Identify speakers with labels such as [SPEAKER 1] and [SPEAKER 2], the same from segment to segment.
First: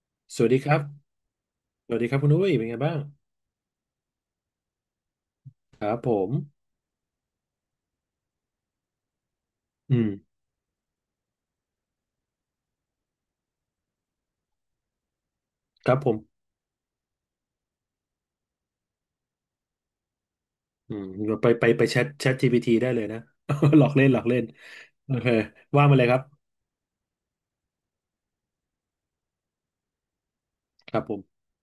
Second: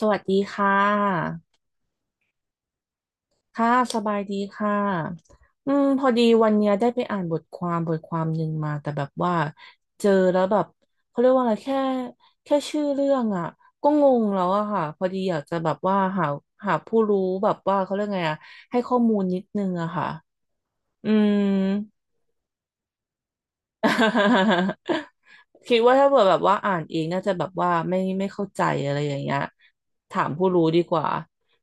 [SPEAKER 1] สวัสดี
[SPEAKER 2] สวัสดี
[SPEAKER 1] ค่
[SPEAKER 2] ครับ
[SPEAKER 1] ะ
[SPEAKER 2] สวัสดีครับคุณอุ้ยเป็นไงบ้าง
[SPEAKER 1] ค่ะสบายดีค่ะ
[SPEAKER 2] ครับ
[SPEAKER 1] พอ
[SPEAKER 2] ผ
[SPEAKER 1] ดี
[SPEAKER 2] ม
[SPEAKER 1] วันเนี้ยได้ไปอ่านบทความหนึ่งมาแต่แบบว่า
[SPEAKER 2] อื
[SPEAKER 1] เจ
[SPEAKER 2] ม
[SPEAKER 1] อแล้วแบบเขาเรียกว่าอะไรแค่แค่ชื่อเรื่องอ่ะก็งงแล้วอะค่ะพอดีอยากจะแบบ
[SPEAKER 2] ครั
[SPEAKER 1] ว่า
[SPEAKER 2] บผม
[SPEAKER 1] หาผู้รู้แบบว่าเขาเรียกไงอะให้ข้อมูลนิดนึงอะค่ะ
[SPEAKER 2] อืม
[SPEAKER 1] อืม
[SPEAKER 2] ไปแชทจีพีทีได้เลยนะ หลอกเล่นหลอกเล่น โอเค
[SPEAKER 1] คิด
[SPEAKER 2] ว่า
[SPEAKER 1] ว่า
[SPEAKER 2] มาเล
[SPEAKER 1] ถ้า
[SPEAKER 2] ยค
[SPEAKER 1] เผื่
[SPEAKER 2] รับ
[SPEAKER 1] อแบบว่าอ่านเองน่าจะแบบว่าไม่เข้าใจอะไรอย่างเงี้ยถามผู้รู้ดี
[SPEAKER 2] ค
[SPEAKER 1] ก
[SPEAKER 2] รับ
[SPEAKER 1] ว่า
[SPEAKER 2] ผม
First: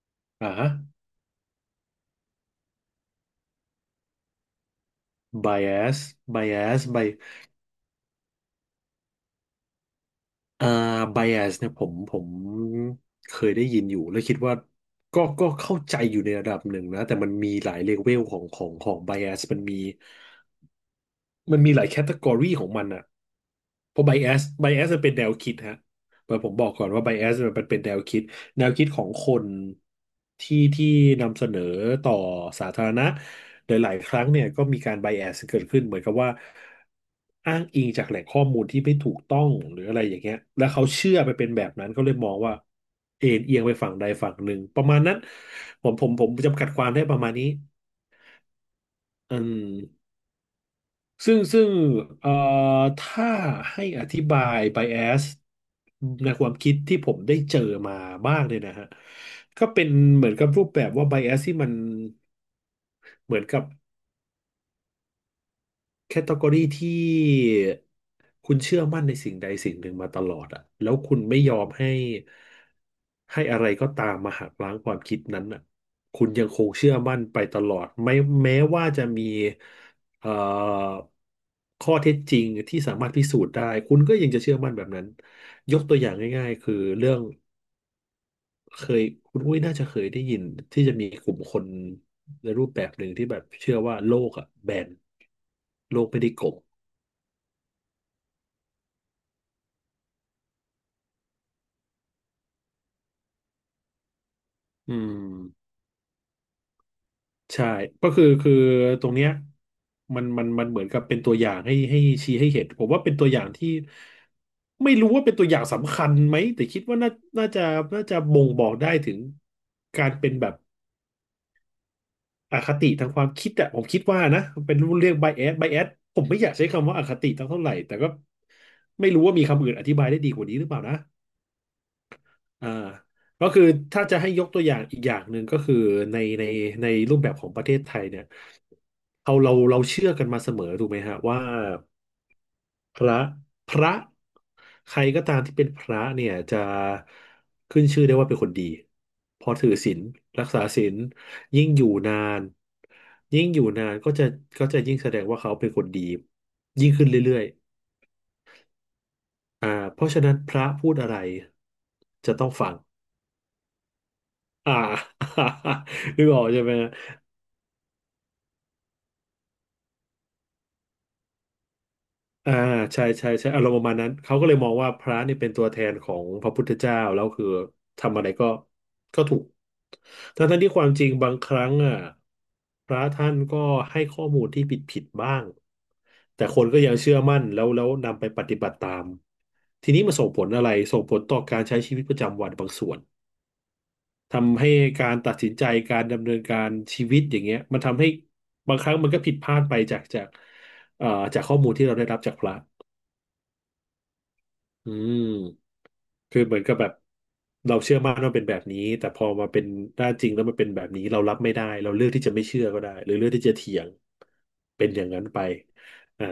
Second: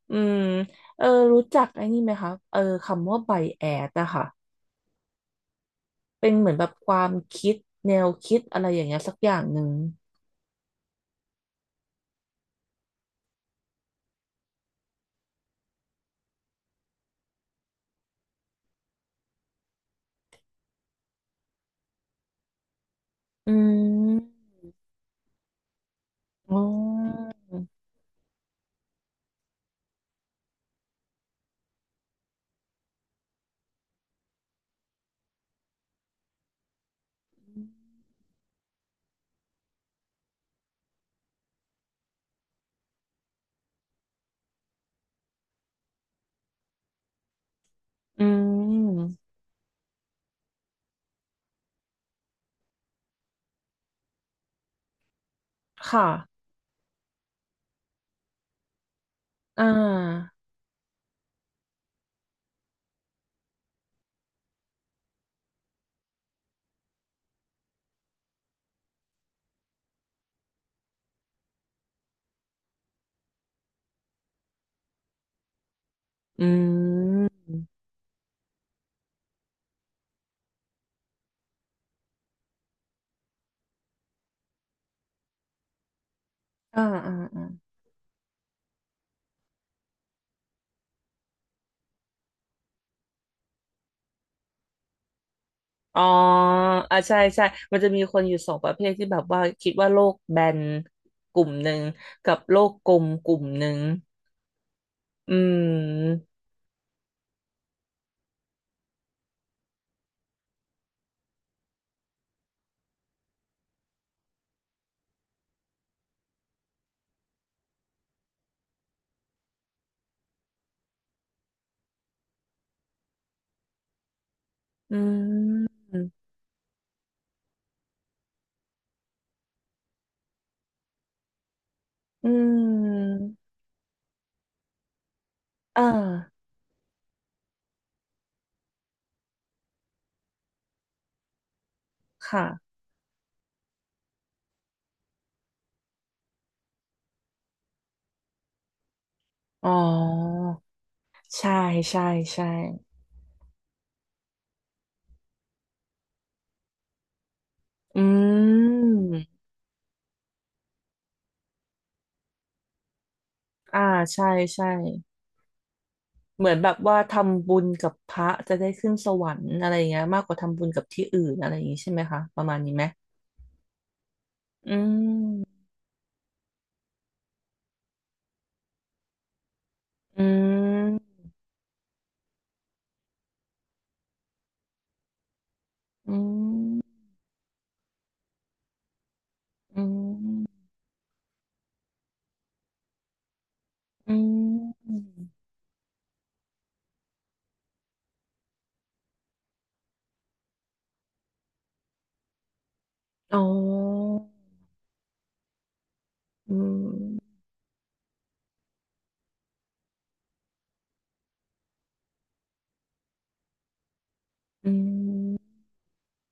[SPEAKER 1] อืม
[SPEAKER 2] อ่าฮะ
[SPEAKER 1] เออรู้จักไอ้นี่ไหมคะเออคำว่าไบแอสอะค่ะ
[SPEAKER 2] bias
[SPEAKER 1] เป็นเหมือนแบบ
[SPEAKER 2] bias
[SPEAKER 1] ความ
[SPEAKER 2] by
[SPEAKER 1] คิดแนวคิดอะไรอย่างเงี้ยสักอย่างหนึ่ง
[SPEAKER 2] อ่า bias เนี่ยผมเคยได้ยินอยู่แล้วคิดว่าก็เข้าใจอยู่ในระดับหนึ่งนะแต่มันมีหลายเลเวลของ bias มันมีหลายแคตตากรีของมันอ่ะ
[SPEAKER 1] อื
[SPEAKER 2] เพราะไบแอส
[SPEAKER 1] ม
[SPEAKER 2] ไบแอสมันเป็นแนวคิดฮะแต่ผม
[SPEAKER 1] อ๋
[SPEAKER 2] บอกก่อนว่าไบ
[SPEAKER 1] อ
[SPEAKER 2] แอสมันเป็นแนวคิดของคนที่นำเสนอต่อสาธารณะโดยหลายๆครั้งเนี่ยก็มีการไบแอสเกิดขึ้นเหมือนกับว่าอ้างอิงจากแหล่งข้อมูลที่ไม่ถูกต้องหรืออะไรอย่างเงี้ยแล้วเขาเชื่อไปเป็นแบบนั้นก็เลยมองว่าเอ็นเอียงไปฝั่งใดฝั่งหนึ่งประมาณนั้นผมจำกัดความได้ประมาณนี้
[SPEAKER 1] อืม
[SPEAKER 2] อืม ซึ่งเอ่อถ้าให้อธิบาย bias
[SPEAKER 1] ค่ะ
[SPEAKER 2] ในความคิดที่ผมได้เจอมาบ้างเนี่ยนะฮะ
[SPEAKER 1] อ่
[SPEAKER 2] ก็เป็นเหมือ
[SPEAKER 1] า
[SPEAKER 2] นกับรูปแบบว่า bias ที่มันเหมือนกับ แคตตากรีที่คุณเชื่อมั่นในสิ่งใดสิ่งหนึ่งมาตลอดอะแล้วคุณไม่ยอมให้อะไรก็ตามมาหักล้างความคิดนั้นอะคุณยั
[SPEAKER 1] อื
[SPEAKER 2] งคงเชื่อมั่นไป
[SPEAKER 1] ม
[SPEAKER 2] ตลอดไม่แม้ว่าจะมีเอ่อข้อเท็จจริงที่สามารถพิสูจน์ได้คุณก็ยังจะเชื่อมั่นแบบนั้นยกตัวอย่างง่ายๆคือ
[SPEAKER 1] อ่า
[SPEAKER 2] เรื่
[SPEAKER 1] อ่า
[SPEAKER 2] อง
[SPEAKER 1] อ่า
[SPEAKER 2] เคยคุณอุ้ยน่าจะเคยได้ยินที่จะมีกลุ่มคนในรูปแบบหนึ่งที่แบบเชื่อว่าโลกอะแบนโล
[SPEAKER 1] อ๋อ
[SPEAKER 2] กไม่ได้กลม
[SPEAKER 1] อ่ะใช่ใช่มันจะมีคนอยู่สองประเภทที่แบบว่าคิดว่าโลกแบนกลุ่มหนึ่งกับโลกกลมกลุ่มหนึ่ง
[SPEAKER 2] อื
[SPEAKER 1] อื
[SPEAKER 2] ม
[SPEAKER 1] ม
[SPEAKER 2] ใช่ก็คือตรงเนี้ยมันเหมือนกับเป็นตัวอย่างให้ชี้ให้เห็นผมว่าเป็นตัวอย่างที่ไม่รู้ว่าเป็นตัวอย่างสำคัญไหมแต่คิดว่าน่าจะน่าจะบ่งบอกได้ถึงการเป็นแบบอคติทางความคิดอะผมคิดว่านะเป็น
[SPEAKER 1] อื
[SPEAKER 2] เรียก bias
[SPEAKER 1] ม
[SPEAKER 2] bias ผมไม่อยากใช้คำว่าอคติตั้งเท่าไหร่แต่ก็ไม่รู้ว่ามีคำอื่นอธิบายได้ดีกว่านี้หรือเปล่านะ
[SPEAKER 1] อื
[SPEAKER 2] อ่า
[SPEAKER 1] ม
[SPEAKER 2] ก็คือถ้าจะให้ยกตัวอย่างอีกอย่างหนึ่งก็คือ
[SPEAKER 1] เออ
[SPEAKER 2] ในในในรูปแบบของประเทศไทยเนี่ยเราเชื่อกันมาเสมอถูกไหมฮะว่า
[SPEAKER 1] ค่ะ
[SPEAKER 2] พระพระใครก็ตามที่เป็นพระเนี่ยจะขึ้นชื่อได้ว่าเป็นคนดีเพอ
[SPEAKER 1] อ๋
[SPEAKER 2] ถือศีล
[SPEAKER 1] อ
[SPEAKER 2] รักษาศีล
[SPEAKER 1] ใช่
[SPEAKER 2] ยิ่งอยู่
[SPEAKER 1] ใช่
[SPEAKER 2] นาน
[SPEAKER 1] ใช่
[SPEAKER 2] ยิ่งอยู่นานก็จะยิ่งแสดงว่าเขาเป็นคนดียิ่งขึ้นเรื่อย
[SPEAKER 1] อืม
[SPEAKER 2] ๆเพราะฉะนั้นพระพูดอะไรจะต้องฟัง
[SPEAKER 1] อ่าใช่ใช่
[SPEAKER 2] อ่า นึกออ
[SPEAKER 1] เห
[SPEAKER 2] ก
[SPEAKER 1] มือน
[SPEAKER 2] ใช่
[SPEAKER 1] แบ
[SPEAKER 2] ไหม
[SPEAKER 1] บ
[SPEAKER 2] ฮะ
[SPEAKER 1] ว่าทำบุญกับพระจะได้ขึ้นสวรรค์อะไรอย่างเงี้ยมากกว่าทำบุญกับที่อื่นอะไรอย่างงี้ใช่ไหมคะประ
[SPEAKER 2] อ่า
[SPEAKER 1] มาณนี้ไหม
[SPEAKER 2] ใช่ใช่ใช่อารมณ์ประมาณนั้นเขาก็เลยมอ
[SPEAKER 1] อื
[SPEAKER 2] งว่าพระนี่เป็นตั
[SPEAKER 1] ม
[SPEAKER 2] วแทนของพระพุทธเจ้าแล้วคือทำอะไรก็ถูก
[SPEAKER 1] อื
[SPEAKER 2] ทั้งที่ความจริง
[SPEAKER 1] ม
[SPEAKER 2] บางครั้งอ่ะพระท่านก็ให้ข้อมูลที่ผิดบ้าง
[SPEAKER 1] อื
[SPEAKER 2] แต่คนก็ยัง
[SPEAKER 1] ม
[SPEAKER 2] เชื่อมั่นแล้วนำไปปฏิบัติตาม
[SPEAKER 1] อื
[SPEAKER 2] ทีนี้มันส่งผลอะ
[SPEAKER 1] ม
[SPEAKER 2] ไรส่งผลต่อการใช้ชีวิตประจำวันบางส่วน
[SPEAKER 1] อื
[SPEAKER 2] ทำให้
[SPEAKER 1] ม
[SPEAKER 2] การตัดสินใจการดำเนินการชีวิตอย่างเงี้ยมันทำให้บางครั้งมันก็ผิดพลาดไปจากเอ่อจากข้อมูลที่เราได้รับจากพระ
[SPEAKER 1] อ๋อ
[SPEAKER 2] อืมคือเห
[SPEAKER 1] อื
[SPEAKER 2] มือนกับแบบ
[SPEAKER 1] ม
[SPEAKER 2] เราเชื่อมั่นว่าเป็นแบบนี้แต่พอมาเป็นห้านจริงแล้วมันเป็นแบบนี้เรารับไม่ได้เราเลือกที่จะไม่เชื่อก็ได้หรือเลือกที่จะเถียง
[SPEAKER 1] อื
[SPEAKER 2] เป็นอย่างนั้นไป
[SPEAKER 1] ม
[SPEAKER 2] อ่า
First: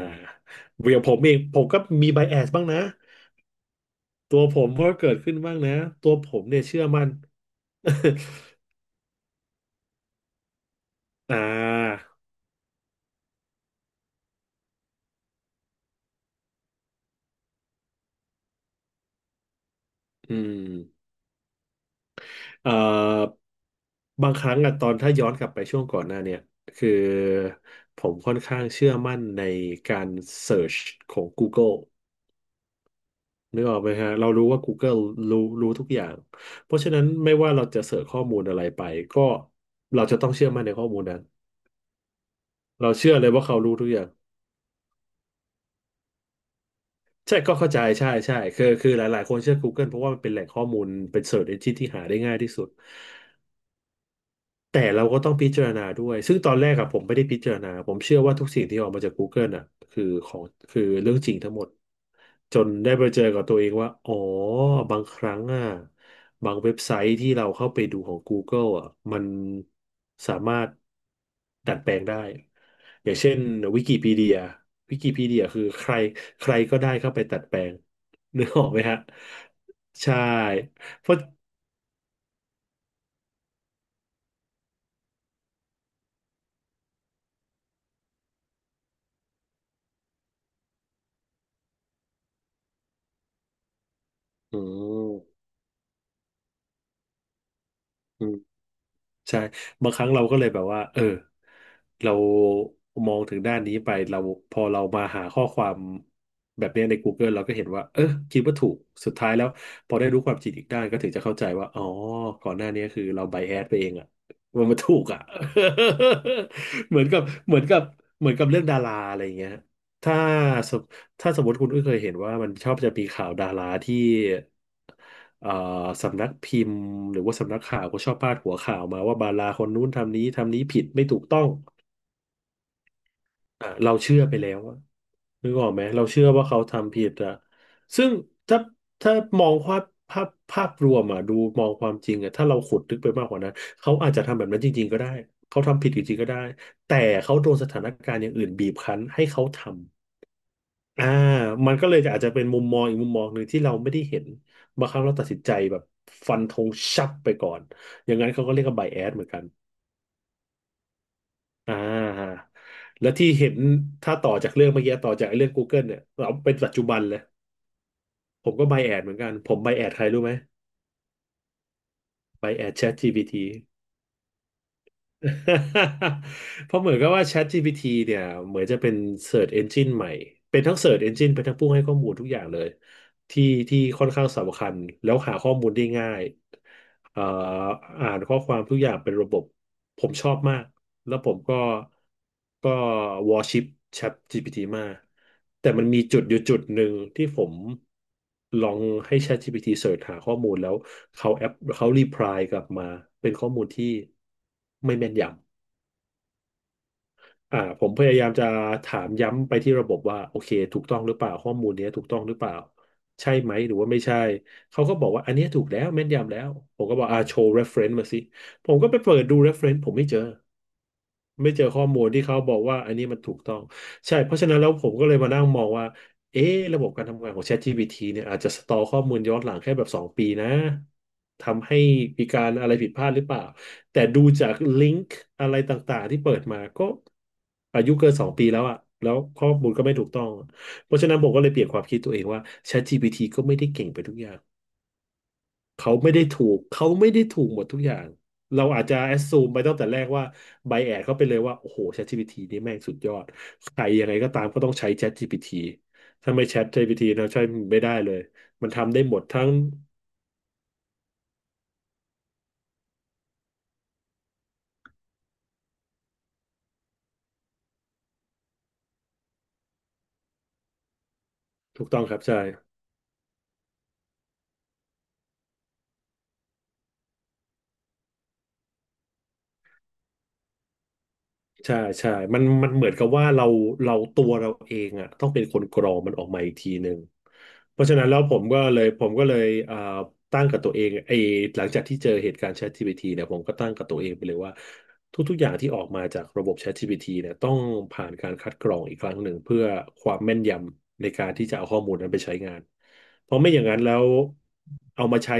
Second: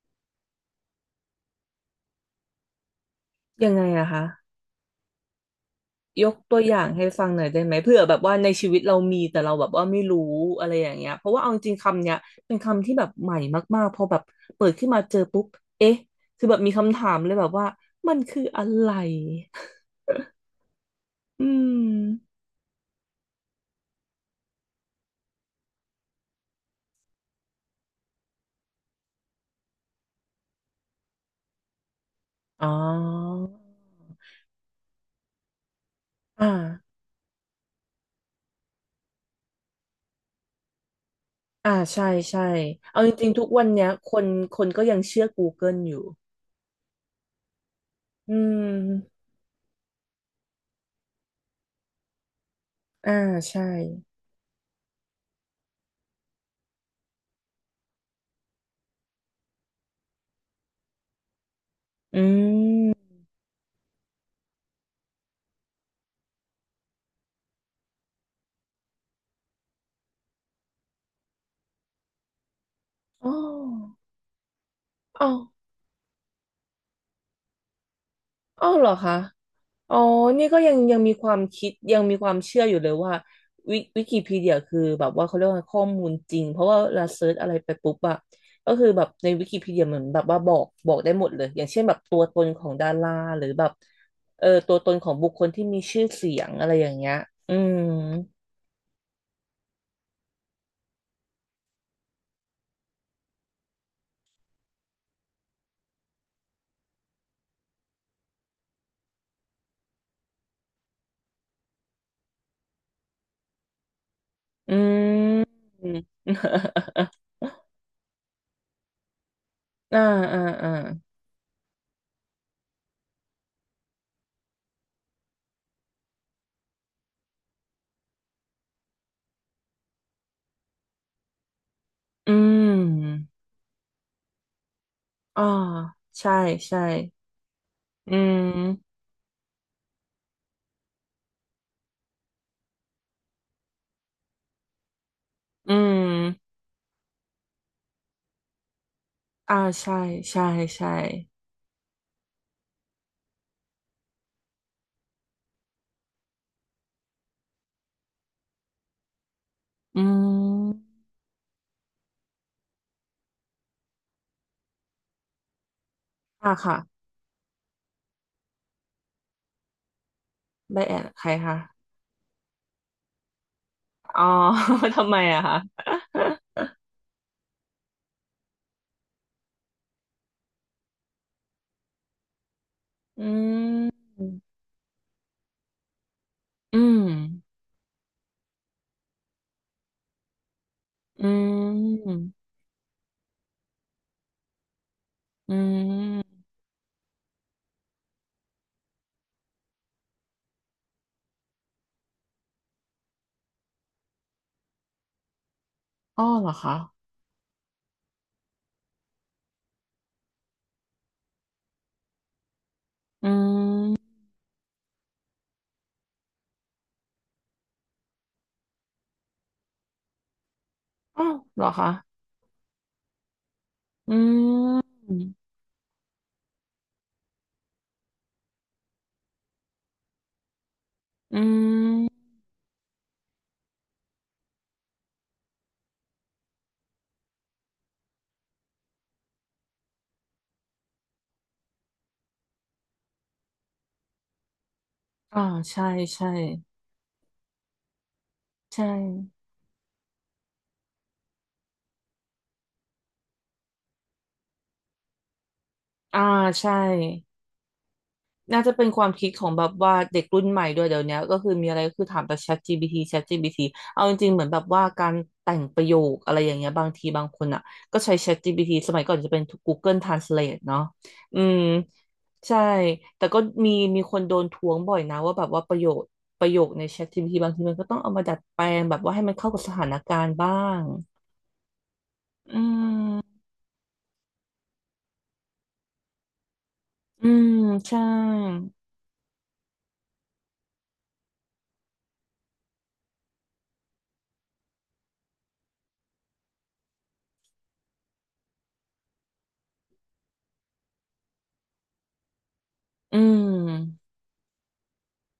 [SPEAKER 2] อย่างผมเองผมก็มีไบแอสบ้างนะ
[SPEAKER 1] ยังไงอะคะ
[SPEAKER 2] ตัวผมก็เกิดขึ้นบ้างนะตัว
[SPEAKER 1] ย
[SPEAKER 2] ผ
[SPEAKER 1] ก
[SPEAKER 2] ม
[SPEAKER 1] ตั
[SPEAKER 2] เนี่
[SPEAKER 1] ว
[SPEAKER 2] ย
[SPEAKER 1] อย่า
[SPEAKER 2] เชื่อ
[SPEAKER 1] งให้
[SPEAKER 2] มั่น
[SPEAKER 1] ฟังหน่อยได้ไหมเผื่อแบบว่าในชี วิตเรามีแต่เราแบบว่าไม่รู้อะไรอย่างเงี้ยเพราะ
[SPEAKER 2] อ่
[SPEAKER 1] ว่าเอาจริงๆคำ
[SPEAKER 2] า
[SPEAKER 1] เนี้ยเป็นคำที่แบบใหม่มากๆพอแบบเปิดขึ้นมาเจอปุ๊บเอ๊ะคือแบบมีคำถามเลยแบบว่ามันคืออะไร
[SPEAKER 2] อืม
[SPEAKER 1] อืม
[SPEAKER 2] เอ่อบางครั้งอะตอนถ้าย้อนกลับไปช่วงก่อนหน้าเนี่ยคือผมค่อนข้างเชื่อมั่นในการเสิร์ชของ Google
[SPEAKER 1] อ๋อ
[SPEAKER 2] นึกออกไหมฮะเรารู้ว่า Google รู้ทุกอย่าง
[SPEAKER 1] อ่า
[SPEAKER 2] เพราะฉะนั้นไม่ว่าเราจะเสิร์ชข้อมูลอะไรไปก็เราจะต้องเชื่อมั่นในข้อมูลนั้น
[SPEAKER 1] อ่าใช่ใช่
[SPEAKER 2] เรา
[SPEAKER 1] เอาจ
[SPEAKER 2] เชื่อเล
[SPEAKER 1] ริง
[SPEAKER 2] ย
[SPEAKER 1] ๆทุ
[SPEAKER 2] ว่า
[SPEAKER 1] ก
[SPEAKER 2] เขา
[SPEAKER 1] วัน
[SPEAKER 2] รู้
[SPEAKER 1] เนี้
[SPEAKER 2] ทุ
[SPEAKER 1] ย
[SPEAKER 2] กอย่า
[SPEAKER 1] ค
[SPEAKER 2] ง
[SPEAKER 1] นคนก็ยังเชื่อ Google อยู่
[SPEAKER 2] ใช่ก็เข้าใจใช่
[SPEAKER 1] อื
[SPEAKER 2] ใช่คือหลา
[SPEAKER 1] ม
[SPEAKER 2] ยๆคนเชื่อ Google เพราะว่ามันเป็นแหล่งข้อมูลเป็น Search Engine ที่หาได้ง่ายที่สุด
[SPEAKER 1] อ่าใช่
[SPEAKER 2] แต่เราก็ต้องพิจารณาด้วยซึ่งตอนแรกอะผมไม่ได้พิจารณาผมเชื่อว่าทุกสิ่งที่ออกมาจาก Google อะคือของคือเรื่องจริงทั้งหมด
[SPEAKER 1] อื
[SPEAKER 2] จนได้ไป
[SPEAKER 1] ม
[SPEAKER 2] เจอกับตัวเองว่าอ๋อบางครั้งอะบางเว็บไซต์ที่เราเข้าไปดูของ Google อะมันสามารถดัดแปลงได้อย่าง
[SPEAKER 1] อ๋
[SPEAKER 2] เช่
[SPEAKER 1] อ
[SPEAKER 2] นวิกิพีเดียวิกิ
[SPEAKER 1] อ๋
[SPEAKER 2] พี
[SPEAKER 1] อ
[SPEAKER 2] เดียคือใครใครก็ได้เข้าไปดัดแปลงนึกอ
[SPEAKER 1] อ๋
[SPEAKER 2] อ
[SPEAKER 1] อ
[SPEAKER 2] กไหม
[SPEAKER 1] เหรอ
[SPEAKER 2] ฮะ
[SPEAKER 1] คะอ๋อ
[SPEAKER 2] ใช่
[SPEAKER 1] นี่ก็ยัง
[SPEAKER 2] เพ
[SPEAKER 1] มี
[SPEAKER 2] ราะ
[SPEAKER 1] ความคิดยังมีความเชื่ออยู่เลยว่าวิวิกิพีเดียคือแบบว่าเขาเรียกว่าข้อมูลจริงเพราะว่าเราเซิร์ชอะไรไปปุ๊บอะก็คือแบบในวิกิพีเดียเหมือนแบบว่าบอกได้หมดเลยอย่างเช่นแบบตัวตนของดาราหรือแบบเออ
[SPEAKER 2] อื
[SPEAKER 1] ตัวตนของบุคคลที่มีชื่อเสียงอะไรอย่างเงี้ยอืม
[SPEAKER 2] ม ใช่บางครั้งเราก็เลยแบบว่าเรามองถึงด้านนี้ไปเราพอเรามาหาข้อความแบบเนี้ยใน Google เราก็เห็นว่าคิดว่าถูกสุดท้ายแล้วพอได้รู้ความจริงอีกด้านก็ถึงจะเข้าใจว่าอ๋อก่อนหน้านี้คือเราไบแอสไปเองอะว่า
[SPEAKER 1] อื
[SPEAKER 2] มันถูกอะ
[SPEAKER 1] ม
[SPEAKER 2] เหมือนกั บเหมือนกับเหมือนกับเรื่องดาราอะไรอย่างเงี้ย
[SPEAKER 1] อ่า
[SPEAKER 2] ถ้า
[SPEAKER 1] อ่า
[SPEAKER 2] ถ้าสมมติคุณก็เคยเห็นว่ามันชอบจะมีข่าวดาราที่เอ่อสำนักพิมพ์หรือว่าสำนักข่าวก็ชอบพาดหัวข่าวมาว่าดาราคนนู้นทำนี้ทำนี้ผิดไม่ถูกต้อง
[SPEAKER 1] อืม
[SPEAKER 2] อ่ะเราเชื่อไปแล้วอะ
[SPEAKER 1] อ่า
[SPEAKER 2] นึกออกไหมเราเชื่อ
[SPEAKER 1] ใช่
[SPEAKER 2] ว่าเขา
[SPEAKER 1] ใช่
[SPEAKER 2] ทำผิดอะซึ่
[SPEAKER 1] อื
[SPEAKER 2] งถ้า
[SPEAKER 1] ม
[SPEAKER 2] ถ้ามองภาพภาพรวมอะดูมองความจริงอะถ้าเราขุดลึกไปมากกว่านั้นเขาอาจจะทำแบบนั้นจริงๆก็ได้เขา
[SPEAKER 1] อื
[SPEAKER 2] ทำผิดจริงๆก็ได้
[SPEAKER 1] ม
[SPEAKER 2] แต่เขาโดนสถานการณ์อย่างอื่นบีบคั้นให้เขา
[SPEAKER 1] อ่า
[SPEAKER 2] ทำ
[SPEAKER 1] ใช่ใช่ใช่
[SPEAKER 2] อ่ามันก็เลยจะอาจจะเป็นมุมมองอีกมุมมองหนึ่งที่เราไม่ได้เห็นบางครั้งเราตัดสินใจแบบฟันธงชับไปก่อนอย่างนั้นเขาก็เรียกว่าไบแอสเหมือนกัน
[SPEAKER 1] อืม
[SPEAKER 2] อ่าแล้วที่เห็นถ้าต่อจากเรื่องเมื่อกี้ต่อจากไอ้เรื่อง Google เนี่ยเรา
[SPEAKER 1] อ่า
[SPEAKER 2] เป็นปัจ
[SPEAKER 1] ค่ะ
[SPEAKER 2] จุบันเลยผมก็ไบแอสเหมือนกันผมไบแอสใครรู้ไหม
[SPEAKER 1] ได้แอดใครคะ
[SPEAKER 2] ไบแอส ChatGPT
[SPEAKER 1] อ๋อ ทำไมอะคะ
[SPEAKER 2] เพราะเหมือนกับว่า ChatGPT เนี่ยเหมือนจะเป็น Search Engine ใหม่เป็นทั้ง Search Engine เป็นทั้งผู้ให้ข้อมูลทุกอย่างเลย
[SPEAKER 1] อื
[SPEAKER 2] ที่ที่ค่อน
[SPEAKER 1] ม
[SPEAKER 2] ข้างสำคัญแล้วหาข้อมูลได้ง่าย
[SPEAKER 1] อืม
[SPEAKER 2] เอ่ออ่านข้อความทุกอย่างเป็นระบบผมชอบมากแล้ว
[SPEAKER 1] อื
[SPEAKER 2] ผมก็
[SPEAKER 1] ม
[SPEAKER 2] ก็วอร์ชิป ChatGPT มาก
[SPEAKER 1] อื
[SPEAKER 2] แต่มันมีจุ
[SPEAKER 1] ม
[SPEAKER 2] ดอยู่จุดหนึ่งที่ผมลองให้ ChatGPT เสิร์ชหาข้อมูลแล้วเขาแอปเขารีプライกลับมาเป็นข้อมูลที่ไม่แม่นยำ
[SPEAKER 1] อ้อเหรอคะ
[SPEAKER 2] อ่าผมพยายามจะถามย้ำไปที่ระบบว่าโอเคถูกต้องหรือเปล่าข้อมูลเนี้ยถูกต้องหรือเปล่า
[SPEAKER 1] อื
[SPEAKER 2] ใช่ไหมห
[SPEAKER 1] ม
[SPEAKER 2] รือว่าไม่ใช่เขาก็บอกว่าอันเนี้ยถูกแล้วแม่นยำแล้วผมก็บอกอ่าโชว์ reference มาสิผมก็ไปเปิดดู reference ผมไม่เจอ
[SPEAKER 1] อ้าว
[SPEAKER 2] ไม่
[SPEAKER 1] เหร
[SPEAKER 2] เจอ
[SPEAKER 1] อ
[SPEAKER 2] ข้อ
[SPEAKER 1] คะ
[SPEAKER 2] มูลที่เขาบอกว่าอันนี้มันถูกต้องใช่
[SPEAKER 1] อื
[SPEAKER 2] เพราะฉะนั้นแล้วผม
[SPEAKER 1] ม
[SPEAKER 2] ก็เลยมานั่งมองว่าเอ๊ะระบบการทำงานของ ChatGPT เนี่ยอาจจะสตอร์ข้อมูลย้อนหลังแค่แบบสองปีนะ
[SPEAKER 1] อื
[SPEAKER 2] ทำให้
[SPEAKER 1] ม
[SPEAKER 2] มีการอะไรผิดพลาดหรือเปล่า แต่ดูจากลิงก์อะไรต่างๆที่เปิดมาก็อายุเกินสองปีแล้วอะแล้วข้อมูลก็ไม่ถูกต้องอะเพราะฉะนั้นผมก็เลยเปลี่ยนความคิดตัวเองว่า ChatGPT ก็ไม่ได้เก่งไปทุกอย่าง
[SPEAKER 1] อ่าใช่
[SPEAKER 2] เขาไม่ได้
[SPEAKER 1] ใช่
[SPEAKER 2] ถูกเขาไม่ได้ถูกหมดทุกอย่างเราอาจ
[SPEAKER 1] ใช่
[SPEAKER 2] จะแอ s ซูมไปตั้งแต่แรกว่าไบแอดเขาไปเลยว่าโอ้โห ChatGPT นี่แม่งสุดยอดใครยังไงก็ตามก็ต้องใช้ ChatGPT
[SPEAKER 1] อ่า
[SPEAKER 2] ถ้าไม่
[SPEAKER 1] ใช่
[SPEAKER 2] ChatGPT เราใช้ไม่ได้เลย
[SPEAKER 1] น่า
[SPEAKER 2] มัน
[SPEAKER 1] จะเป็น
[SPEAKER 2] ทำ
[SPEAKER 1] ค
[SPEAKER 2] ได้
[SPEAKER 1] วาม
[SPEAKER 2] หมด
[SPEAKER 1] คิดข
[SPEAKER 2] ทั้
[SPEAKER 1] อ
[SPEAKER 2] ง
[SPEAKER 1] งแบบว่าเด็กรุ่นใหม่ด้วยเดี๋ยวเนี้ยก็คือมีอะไรก็คือถามแต่ ChatGPT เอาจริงๆเหมือนแบบว่าการแต่งประโยคอะไรอย่างเงี้ยบางทีบางคนอ่ะก็ใช้ ChatGPT สมัยก่อนจะเป็น Google Translate เนาะอืม
[SPEAKER 2] ถูกต้องครับใช่
[SPEAKER 1] ใช่แต่ก็มีมีคนโดนท้วงบ่อยนะว่าแบบว่าประโยคใน ChatGPT บางทีมันก็ต้องเอามาดัดแปลงแบบว่าให้มันเข้ากับสถานการณ์บ้าง
[SPEAKER 2] ใช่ใช่มัน
[SPEAKER 1] อื
[SPEAKER 2] มันเหมือนกับว่า
[SPEAKER 1] ม
[SPEAKER 2] เราตัวเราเองอ่ะต้องเป็นคนกรองมันออกมาอีกทีหนึ่ง
[SPEAKER 1] อืม
[SPEAKER 2] เพราะฉะ
[SPEAKER 1] ใช่
[SPEAKER 2] นั้นแล้วผมก็เลยอ่าตั้งกับตัวเองไอ้หลังจากที่เจอเหตุการณ์ ChatGPT เนี่ยผมก็ตั้งกับตัวเองไปเลยว่าทุกๆอย่างที่ออกมาจากระบบ ChatGPT เนี่ยต้องผ่านการคัดกรองอีกครั้งหนึ่งเพื่อความแม่นยำในการที่จะเอาข้อมูลนั้นไปใช้งาน
[SPEAKER 1] อื
[SPEAKER 2] เพราะไม่
[SPEAKER 1] ม
[SPEAKER 2] อย่างนั้นแล้วเอามาใช้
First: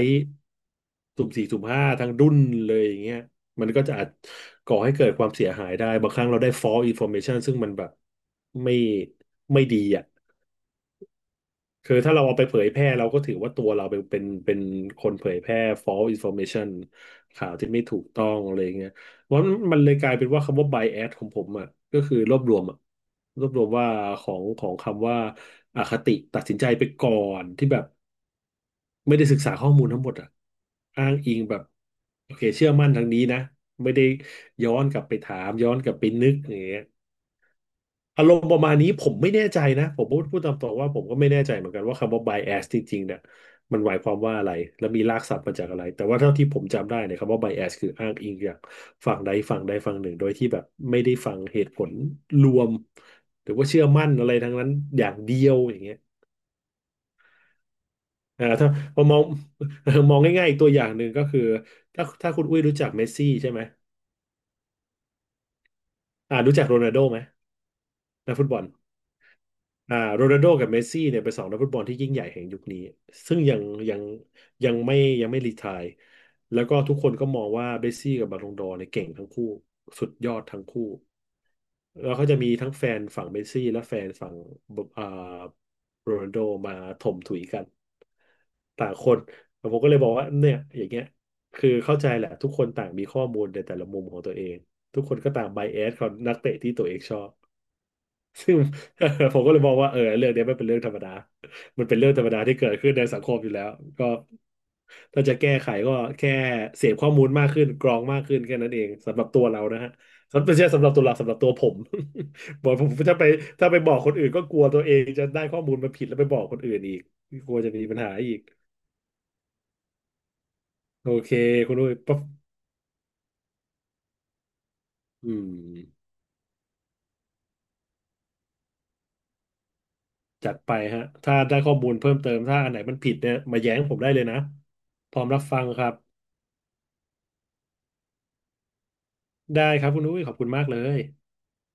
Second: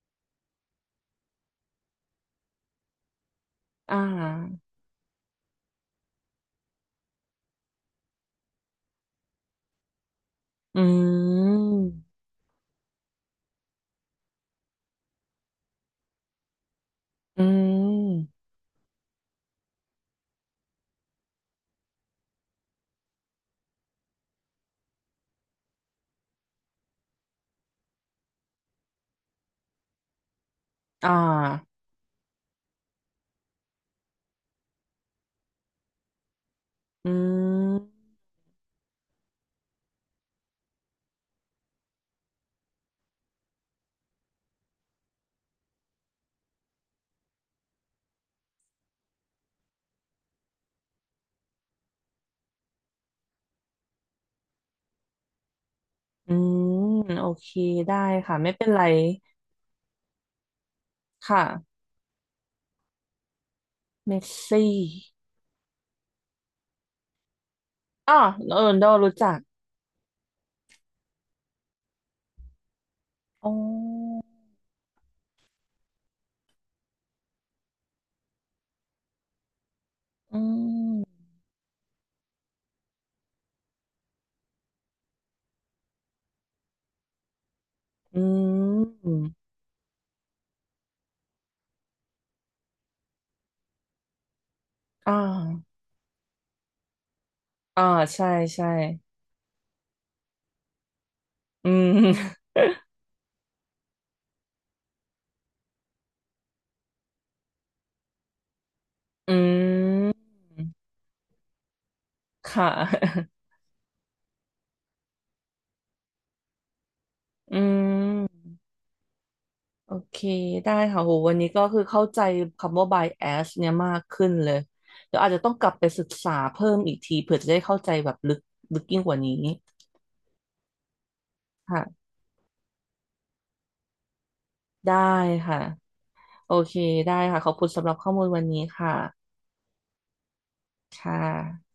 [SPEAKER 2] สุ่มสี่สุ่มห้าทั้งรุ่นเลยอย่างเงี้ย มันก็จะ
[SPEAKER 1] อ่
[SPEAKER 2] อาจ
[SPEAKER 1] า
[SPEAKER 2] ก่อให้เกิดความเสียหายได้บางครั้งเราได้ false information ซึ่งมันแบบไม่ไม่ดีอ่ะ
[SPEAKER 1] อื
[SPEAKER 2] คือถ้า
[SPEAKER 1] ม
[SPEAKER 2] เราเอาไปเผยแพร่เราก็ถือว่าตัวเราเป็นคนเผยแพร่ false information
[SPEAKER 1] อื
[SPEAKER 2] ข่าวที่ไม่ถูกต้อ
[SPEAKER 1] ม
[SPEAKER 2] งอะไรเงี้ยเพราะมันเลยกลายเป็นว่าคำว่า bias ของผมอ่ะก็คือรวบรวมอ่ะรวบรวมว่าของคำว่าอคติตัดสินใจไปก่อนที่แบบไม่ได้ศึกษาข้อมูลทั้งหมดอ่ะอ้า
[SPEAKER 1] อ่
[SPEAKER 2] งอิงแบบ
[SPEAKER 1] า
[SPEAKER 2] โอเคเชื่อมั่นทางนี้นะไม่ได้ย้อนกลับไปถามย้อนกลับไปนึกอย่างเงี้ย
[SPEAKER 1] อืม
[SPEAKER 2] อารมณ์ประมาณนี้ผมไม่แน่ใจนะผมพูดตามตรงว่าผมก็ไม่แน่ใจเหมือนกันว่าคำว่า bias จริงๆเนี่ยมันหมายความว่าอะไรและมีรากศัพท์มาจากอะไรแต่ว่าเท่าที่ผมจำได้เนี่ยคำว่า bias คืออ้างอิงจากฝั่งใดฝั่งหนึ่งโดยที่แบบไม่ได้ฟังเหตุผลรวมหรือว่าเชื่อมั่นอะไรทั้งนั้นอย่างเดียวอย่างเงี้ย
[SPEAKER 1] อืมโอเคได้ค่ะไม่เป็
[SPEAKER 2] ถ้า
[SPEAKER 1] นไร
[SPEAKER 2] พอมอง มองง่ายๆอีกตัวอย่างหนึ่งก็คือ
[SPEAKER 1] ค่ะ
[SPEAKER 2] ถ้าคุณอุ้ยรู้จักเมสซี่ใช่ไหม
[SPEAKER 1] เมสซี่
[SPEAKER 2] รู้จักโรนัลโด้ไหม
[SPEAKER 1] อ๋อ
[SPEAKER 2] นักฟุตบ
[SPEAKER 1] เอ
[SPEAKER 2] อล
[SPEAKER 1] อโดรู้จัก
[SPEAKER 2] โรนัลโดกับเมสซี่เนี่ยเป็นสองนักฟุตบอลที่ยิ่งใหญ่แห่งยุคนี้ซึ่ง
[SPEAKER 1] อ๋
[SPEAKER 2] ยังยัง
[SPEAKER 1] อ
[SPEAKER 2] ยังไม่ยังไม่รีไทร์แล้วก็ทุกคนก็มองว่าเมสซี่กับบาลงดอร์เนี่ยเก่งทั้งคู่สุดยอ
[SPEAKER 1] อื
[SPEAKER 2] ดทั้งคู่
[SPEAKER 1] ม
[SPEAKER 2] แล้วเขาจะมีทั้งแฟนฝั่งเมสซี่และแฟนฝั่งบอ่าโรนัลโดมาถมถุยกัน
[SPEAKER 1] อื
[SPEAKER 2] ต่างค
[SPEAKER 1] ม
[SPEAKER 2] นผมก็เลยบอกว่าเนี่ยอย่างเงี้ยคือเข้าใจแหละทุกคนต่างมีข้อมูลในแต่ละมุมของตัวเองทุก
[SPEAKER 1] อ่
[SPEAKER 2] คนก็ต่างไบ
[SPEAKER 1] า
[SPEAKER 2] แอสของนักเตะที่ตัวเองชอบ
[SPEAKER 1] อ่าใช่
[SPEAKER 2] ซึ่ง
[SPEAKER 1] ใช่
[SPEAKER 2] ผมก็เลยมองว่าเออเรื่องเนี้ยไม่เป็นเรื่องธรรมดา
[SPEAKER 1] อื
[SPEAKER 2] มันเป็นเรื่องธรรม
[SPEAKER 1] ม
[SPEAKER 2] ดาที่เกิดขึ้นในสังคมอยู่แล้ว ก็ถ้าจะแก้ไขก็แค่เสพข้อมูลมากขึ้นกรองมากขึ้นแค่นั้นเองสำหรับ
[SPEAKER 1] อื
[SPEAKER 2] ตัวเรานะฮะ
[SPEAKER 1] ม
[SPEAKER 2] สำหรับไม่ใช่สำหรับตัวเราสำหรับตัวผม
[SPEAKER 1] ค่
[SPEAKER 2] บอกผมถ้าไป
[SPEAKER 1] ะ
[SPEAKER 2] ถ้าไปบอกคนอื่นก็กลัวตัวเองจะได้ข้อมูลมาผิดแล้วไปบอกคนอื่นอีกก
[SPEAKER 1] อื
[SPEAKER 2] ลัวจะมีปัญหาอีก
[SPEAKER 1] ม โอเคได้ค่ะ
[SPEAKER 2] โอ
[SPEAKER 1] โห
[SPEAKER 2] เค
[SPEAKER 1] วันนี้ก็
[SPEAKER 2] คุณ
[SPEAKER 1] คือ
[SPEAKER 2] ด้วย
[SPEAKER 1] เข้า
[SPEAKER 2] ปั๊
[SPEAKER 1] ใจ
[SPEAKER 2] บ
[SPEAKER 1] คำว่า bias เนี่ยมากขึ้นเลยเดี๋ยวอา
[SPEAKER 2] อื
[SPEAKER 1] จจะต้องกลับไปศึ
[SPEAKER 2] ม
[SPEAKER 1] กษาเพิ่มอีกทีเผื่อจะได้เข้าใจแบบลึกยิ่งกว่านี้
[SPEAKER 2] จัดไปฮะถ้าได้ข้อมูล
[SPEAKER 1] ค่ะ
[SPEAKER 2] เพิ่มเติมถ้าอันไหนมันผิดเนี่ยมาแย้งผมได้เลยนะ
[SPEAKER 1] ได้
[SPEAKER 2] พร้อมรับฟั
[SPEAKER 1] ค่ะ
[SPEAKER 2] งครับ
[SPEAKER 1] โอเคได้ค่ะขอบคุณสำหรับข้อมูลวันนี้ค่ะ
[SPEAKER 2] ได้ครับคุณอุ้ยขอบคุณมากเลย
[SPEAKER 1] ค่ะ